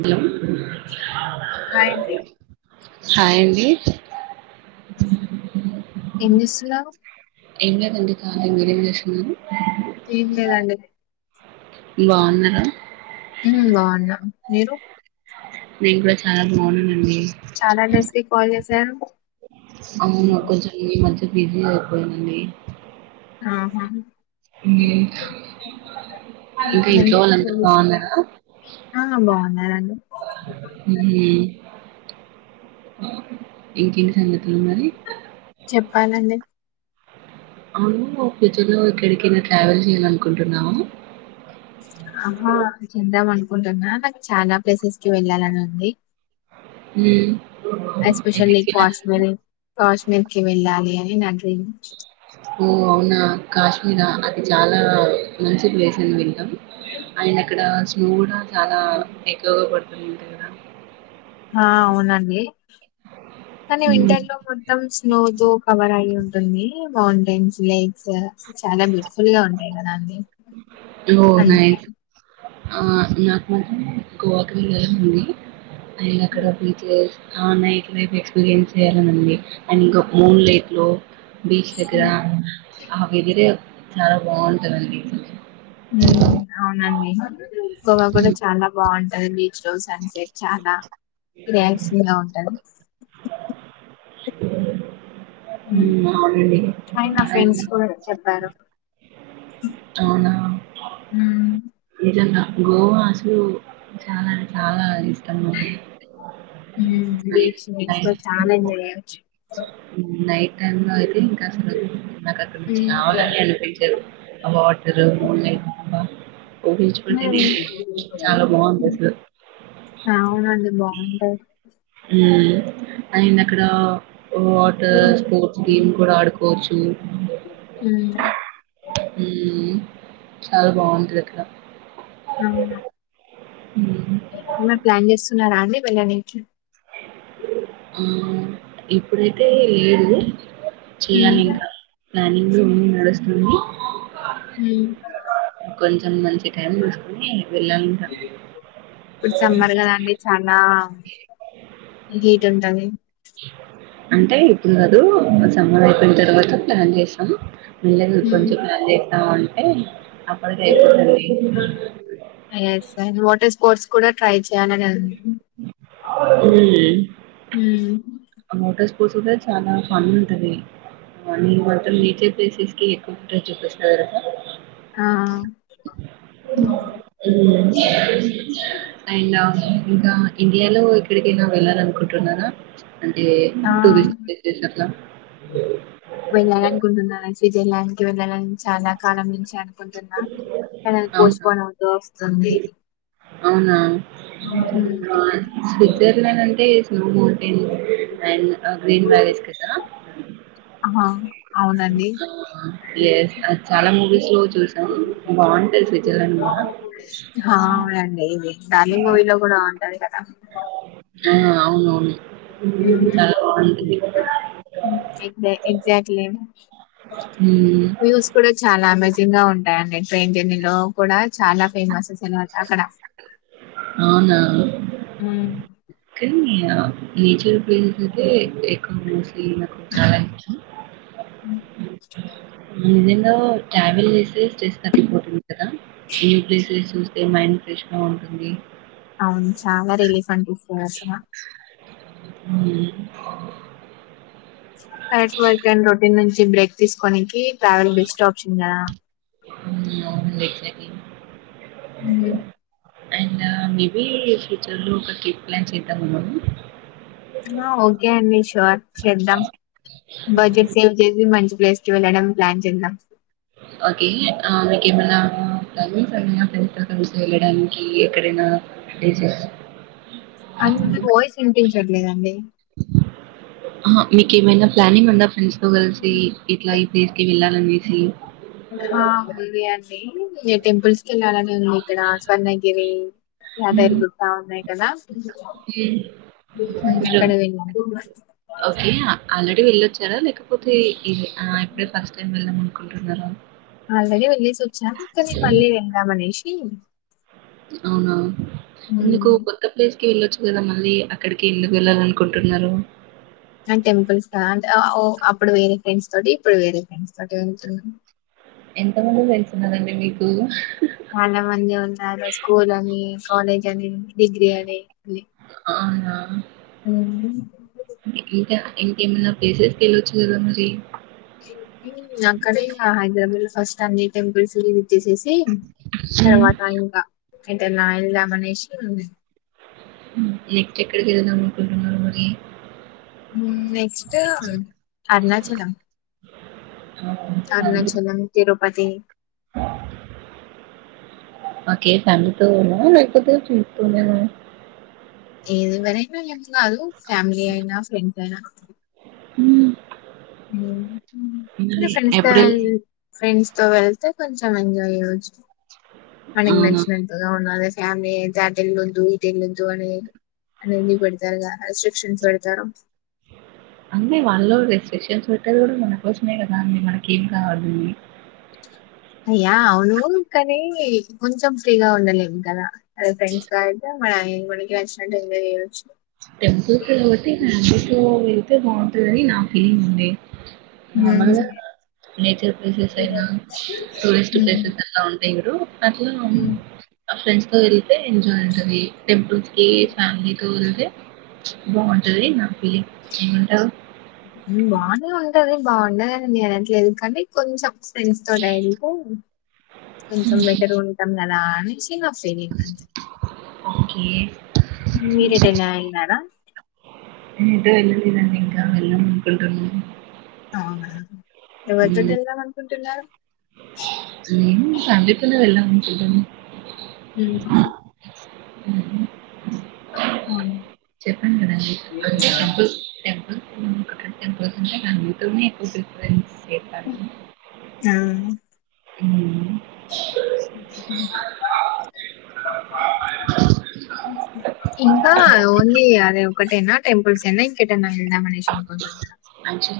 ము్యం hi అండి hi అండి ఏం చేస్తున్నారు ఏం లేదండి కాళీ మీరేం చేసున్నారు? ఏం లేదండి బావున్నారా? ఊమ్ బావున్న మీరు? నేను కూడా చాలా బావున్నానండి. చాలా డేస్ కి కాల్ చేశారు అవును కొంచెం ఈ మధ్య బిజీ అయిపోయానండి. ఆహ హుమ్ హుమ్ ఎందుకు రోజు ఆ బావున్నారండి. హుమ్ ఇంకేంటి సంగతులు మరి? చెప్పాలండి. అవును ఫ్యూచర్ లో ఎక్కడికైనా ట్రావెల్ చేయ్యాలనుకుంటున్నావా? ఆహ చేద్దాం అనుకుంటున్నా కానీ చాల ప్లేసెస్ కి వెళ్ళాలని ఉంది. ఉమ్, ఎస్పెషల్లీ ఎక్కడికి వెళ్ళాలండి కాశ్మీరీ కాశ్మీర్కి వెళ్ళాలి అని ఇన్ అడ్వెంచ్ ఓ అవునా అక్క అయినా అది చాలా మంచి ప్లేస్ అని విన్ డం అండ్ అక్కడ స్నో గూడా చాలా ఎక్కువగా పడుతుంది కదా హా అవునండి కానీ వింటర్ లో మొత్తం స్నో జో కవర్ అయి ఉం టుంది మౌంటైన్స్ లేక్స్ చాలా బ్యూటిఫుల్ గా ఉంటాయి గదా అండి ఓ అందుకే నైస్ ఆ నాకు గోవాకి వెళ్ళాలని ఉంది పైగా అక్కడ బీచెస్ ఆ నైట్ లైఫ్ ఎక్స్పీరియన్స్ చేయ్యాలనుంది. అండ్ ఇంకా మూన్ లైట్ లో బీచ్ దగ్గర ఉమ్ ఆ వెదరే చాలా బావుంటదండి. హుమ్ అవునండి గోవా కూడా చాలా బావుంటది. బీచ్ లో సన్ సెట్ చాలా రిలాక్సిం గా ఉంటది. ఉమ్ అవునండి అని నా ఫ్రెండ్స్ అయినా కూడా చెప్పారు అవునా నిజంగా గోవా అసలు చాలా చాలా ఇష్టము. హుమ్ బీచ్ బీచ్ లో చాల ఎంజాయ్ చేయొచ్చు. నైట్ టై లో అయితే ఇంకా అసలు నాకు అక్కడ నుంచి ఉమ్, కావాలని అనిపించారు అ వాటరు మ మ బాగుంది అసలు. అవునండి బాగుంటయి అయిండ్ అక్కడ వాటర్ స్పోర్ట్స్ గేమ్ కూడా ఆడుకోవచ్చు ఉమ్, చాలా బాగుంటది అక్కడ ఆ ఉ ప్లాన్ చేస్తున్నారా అండి వెళ్ళ నుంచి ఆ ఇప్పుడైతే ఏదు చేయాలి ఇంకా ప్లానింగ్ నడుస్తుంది హ కొంచెం మంచి టైం తీూసుకుని వెళ్ళాలంటా ఇప్పుడు చెమ్మర్ గదా అండి చాలా, హీట్ ఉంటది. అంటే ఇప్పుడు కాదు సమ్మర్ అయిపోయిన తర్వాత ప్లాన్ చేసాము ను్ కొంచెం ప్లాన్ చేస్తావు అంటే అప్పుడు కేకుడి స్ర్ట్స్ కూడా ట్రై కన మ్మ్. కూసు కూడా చాలా ఫన్ ఉంటది నరు కొత నేచర్ ప్లేసెస్ కేక రజుకృష్ణ గ ఆ హ్మ్ ఇకనౌ ఇడియాలో ఇక్కడికైనా వెళ్ళాల అనుకుంటున్నానా అంటే ఆ టూరిస్ట్ పస్ేష అట్లా చేయడానికి వెళ్ళాల చాలా కాలం నుంచి అనుకుంటున్నా అవునా పోస్కోని అవుతూ వస్తుంది అవునా ఉమ్. స్విట్జర్లాండ్ అంటే మౌన్ అండ్ గ్రీన్ వాల ఆ అవునండి స్ అ చాలా మూవీస్ లో చూసాను బాగుంటది స్విట్జర్లాండ్ కూడా ా రండి ఇది డలింగ వల గుణ అవును అవును ఎజెక్ట్లీ హ్మ్. వ్యూస్ కూడా చాలా అమేజింగ్ గా ఉంట ట్రైన్ జర్నీ లో కూడా చాలా ఫేమస్ అ స అవునా ఉమ్. నేచర్ ప్లేసెస్ అయితే ఎ అ కుచాల హాయ్ నిజంగా ట్రావెల్ చేసే స్టేస్ తగ్కిపోతుంది కదా న్యూ ప్లేసె అే మైండ్ ఫ్రెష్గా ఉంటుంది అవును చాలా రిలీఫ్ అంట తీసుకోయాసరా ఆ కరెక్ట్ వర్క్ అండ్ రొటీన్ నుంచి బ్రేక్ తీసుకోనికి ట్రావెల్ బెస్ట్ ఆప్షన్గా హ్మ్. అవునండి. ఎగ్జాక్ట్‌లీ. అండ్ మేబి ఫ్యూచర్ లో ఒక ట్రిప్ ప్లాన్ చేద్దాము ఉన్నాను ఓకే అండి షూర్ చేద్దాం బడ్జెట్ సేవ్ చేసి మంచి ప్లేస్కి వెళ్ళడం ప్లాన్ చేం ఓకే ఆ మీకేమైనా క వెళ్ళడానికి ఎక్కడ [unintelligible] అ మీ వాయిస్ వినిపించట్లేదండి అమ్మా మీకు ఏమైనా ప్లానింగ్ ఉందా ఫ్రెండ్స్ తో కలిసి ఇట్లా దేసుకి వెళ్ళాలనిసులు ఉంది అండి టెంపుల్స్ కి వెళ్ళాలనే ఉంది ఇక్కడ స్వర్ణగిరి దైరి గుతా ఉన్నాయి కదా ఉమ్ అక్కడ వెళ్ళాం ఓకేనా ఆల్రెడీ వెళ్ళొచ్చారా లేకపోతే ఇప్పుడే ఫస్ట్ టైం వెళ్ళాం అనుకుంటున్నారా ఆల్రెడీ వెళ్ళేసి వచ్చాం కానీ మళ్ళీ వెళ్దాం అనేసి అవునా ఏందుకు ఉమ్ కొత్త ప్లేస్ వెళ్ళొచ్చు కదా మళ్ళీ అక్కడికి ఎందుకు వెళ్ళాలి అనుకుంటున్నారు అ టెంపుల్స్ కద అంటేఓ అప్పుడు వేరే ఫ్రెండ్స్ తోటి ఇప్పుడు వేరే ఫ్రెండ్స్ తోటి వెళ్తున్నా ఎంతమంది తెలిసినదండి మీకు చాలా మంది ఉన్నారు స్కూల్ అని కాలేజ్ అని డిగ్రీ అని అవునా హ్మ్మ్ ఇంకేమైన్నా ప్లేసెస్కి వెళ్ళొచ్చు కదా మరి ఆక్కడే హైదరాబాద్ లో ఫస్ట్ టైమ్ టెంపల్స్ వచ్చేసేసి తర్వాత ఇంకా అంట నా వెళ్దామ అనేసి హ్మ్మ్ ఎక్కి ఎక్కడ తిరుగుదామనుకుంటున్నారు మరి అరుణాచలం ఆ, family Arunachalam Tirupati okay friend తోనా లేక పోతే చూ ఏది మరి ఫ్యామిలీ అయినా ఫ్రెండ్స్ అయినా కానీ మరి ఫ్రెండ్స్ తో ఏప్రిల్ ఫ్రెండ్స్ తో వెళ్తే కొంచెం ఎంజాయ్ చేయచ్చు మనకి అవునా నచ్చినట్టుగా ఉండాలి ఆమె [unintelligible] అనేది పెడతారు కద రెస్ట్రిక్షన్స్ పెడతారు అంటే వాళ్ళు రెస్ట్రిక్షన్స్ పెట్టేది కూడా మనకోసమే కదా అండి మనక ఏం కాదు అయ్యా అవును కానీ కొంచెం ఫ్రీగా ఉండలేము కదా అదే ఫ్రెండ్స్ తో ఐతే మన మనకి నచ్చిన నట్టు ఎంజాయ్ చేయచ్చు టెంపుల్స్ కాబట్టి కుటుంబం తో వెళ్తే బాగుంటుందని నా ఫీలింగ్ ఉంది నా వల్లా కాదు నేచర్ ప్లేసెస్ అయినా టూరిస్ట్ ఉమ్. ప్లేసెస్ ఎ ఉ మీరు అట్లా ఆ ఫ్రెండ్స్ తో వె ఎంజాయ్ ఉంటది టెంపుల్ కి ఫ్యామిలీ తో వెళ్తే బాగుంటది నా ఫీలింగ్ ఏమంటావు బాగానే ఉంటది బాగుండదడి నేనట్లేదు కానీ కొంచెం ఫ్రెండ్స్ తో గాని అయితే నీకు కొంచెం బెటర్ ఉంటాం కదా అని కింగ్ ఆఫ్ సవింగ్లండ్ ఓకే మీరేటైనా ఎల్లినారా ఎటూ వెళ్లలేదండి ఇంకా వెళ్లాలనుకుంటున్నాం అవునా మరి అటు ఎలావెళ్ళాలి అనుకుంటున్నారు హ్మ్మ్ [unintelligible] వెళ్లాలనుకుంటున్నాం ఉహూ ఉహూ అవును చెప్పం కదండి [unintelligible] [unintelligible] హ్మ్ అ ఊ ఇంకా ఓన్లీ అదే ఒక్కటేనా టెంపుల్స్ ఏనా ఇంకటేన్నా వెళ్దా మనేష్ అంచి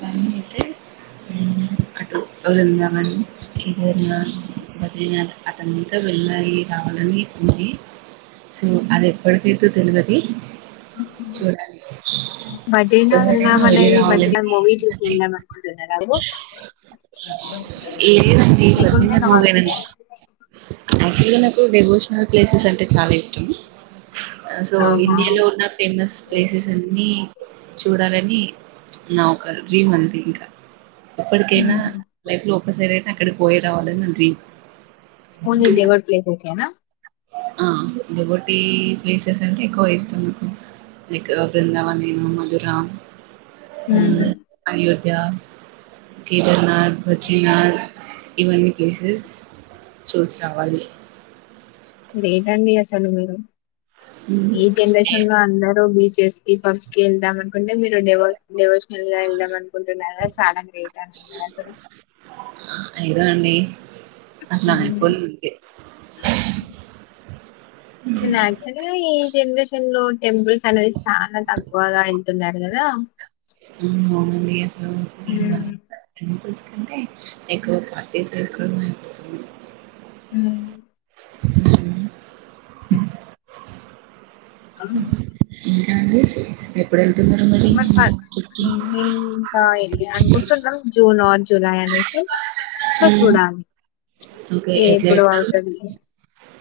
హ హా ంగవ ఇదిన్నా పోతే అతనికా వెళ్ళాలయి కావాలని పూజి సో అది ఎప్పడిక్కైద్దో తెల్వది. మాద్ దిన ఒక్కసారైనా విణం వెళ్ళి అనేవి ఈ రావాలని మధ్యలో మూవీ చూసి ఉన్నది ళ్దాం అనుకుంటున్నారండి. లేదండి మీకుంద నవప్ అయితే నాకు డివోషనల్ ప్లే స్ అంటే చాలా ఇష్టం సో ఆహా ఇండియాలో ఉన్న ఫేమస్ ప్లేసెస్ అన్ని చూడాలని నా ఒక డ్రీమ్ అంతే ఇంకా ఎప్పటికైనా లైఫ్ లో ఒక్కసారైనా అక్కడి పోయేరావాలని డ్రిం ఓన్లీ డివోషనల్ ప్లేసేసేనా ఆ డివోటి ప్లేసెస్ అ ఎక్కువ ఇష్టం నాకు ఇక్కడికి వరుకు వెళ్దాం అని నేను మధురా హ్మ్ అయోధ్యా కేదారనాథ్ బద్రీనాథ్ ఇవన్నీ ప్లేసెస్ చూసి రావాలి. గ్రేటండి అసలు మీరు హ్మ్. ఏ జనరేషన్ లో అందర్ చేస కి పబ్బ్ కి వెళ్దాం అనుకుంటే మీరు డివో డివోషన్ ల్ వెళ్దం అనుకుంటున్నారా చాలా గ్రేట్ అండి మీరసలు. డి అట్లనకుళ్ళీ ఊకే. యాక్చ్వల్లి జనరేషన్ లో టెంపుల్స్ అనేది చానా తక్కువగా వెళ్తున్నారు కదా. ఏమో అండి హ్మ్ అంటే ఎక్కువ పార్టీస్ కే అయిపో హ్మ్ సు క్ హా క్ ఆ టాంజెస్ ఎప్పుడెళ్తున్నారు మరి ట్రిప్‌కి? ఇంత ఇలి అనుకుంటున్నా జూన్ ఆర్ జులై అనేసి అ హ్మ్. చూడాలి ఓకే. ఎట్లా ఎప్పుడు ఎళ్తారు అవుతది. మరి?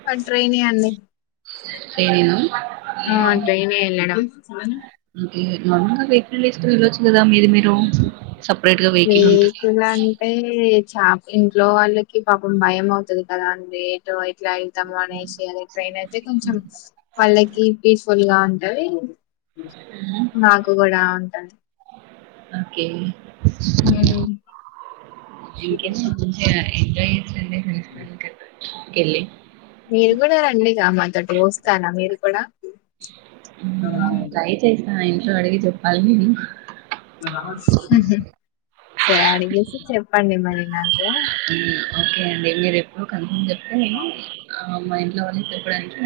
ఆ ట్రైన్ అండి ట్రైనేనా? ఆ ట్రైన్ లోనే వెళ్ళడం ఏ నా లిఫ్ట్ లాస్ట్‌లో వెళ్ళోచ్చు కదా మీది మీర్ మీకు అంటే చా ఇంట్లో వాళ్ళకి పాపం భయం అవుతది కదా అండి ఏటో వై ఎట్లా వెళ్తాము అనేసి అనే ట్రైన్ అయితే కొంచెం వాళ్ళకి పీస్ఫుల్ గా ఉంటది. హ్మ్. మాకు కూడా ఉంటాయి. ఓకే హ్మ్ [inaudible] మీరు కూడా రండి గ మాతోటి వస్తార మీరు కూడా హ్మ్ ట్రై చేస్తా ఇంట్లో అడిగి చెప్పాలి నేను. సరే అడిగేసి చెప్పండి మరి నాకు. ఓకే అండి మీరు ఎప్పుడు కన్ఫామ్ చెప్తే నేను ఆ మా ఇంట్లో వాళ్ళకి చెప్పడానికి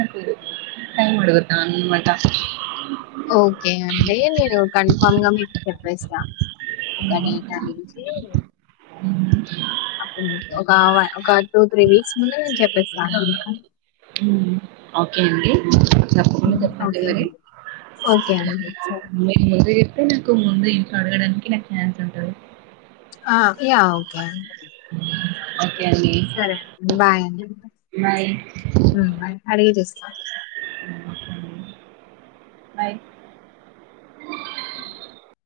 టైమ్ అడుగుదన్నమాట. ఓకే అండి మీరు గా మీకు చెప్పేసరా ఒక నీటా నుంచి ఒక ఒక టూ త్రీ వీక్స్ ముందు నేను చెప్పేసాను. ఓకే అండి తప్పకుండా హ్మ్. చెప్పండి ఓకే. మరి ఓకే అండి. సరే. మీకు ముందు చెపితే నాకు ముందు ఇంట్లో అడగడానికి నాకు ఛాన్స్ ఉంటది. ఆ యా ఓకే ఓకే అండి. సరే అండి బాయ్ అండి బాయ్. బాయ్ అడిగి చేస్తా నయి అ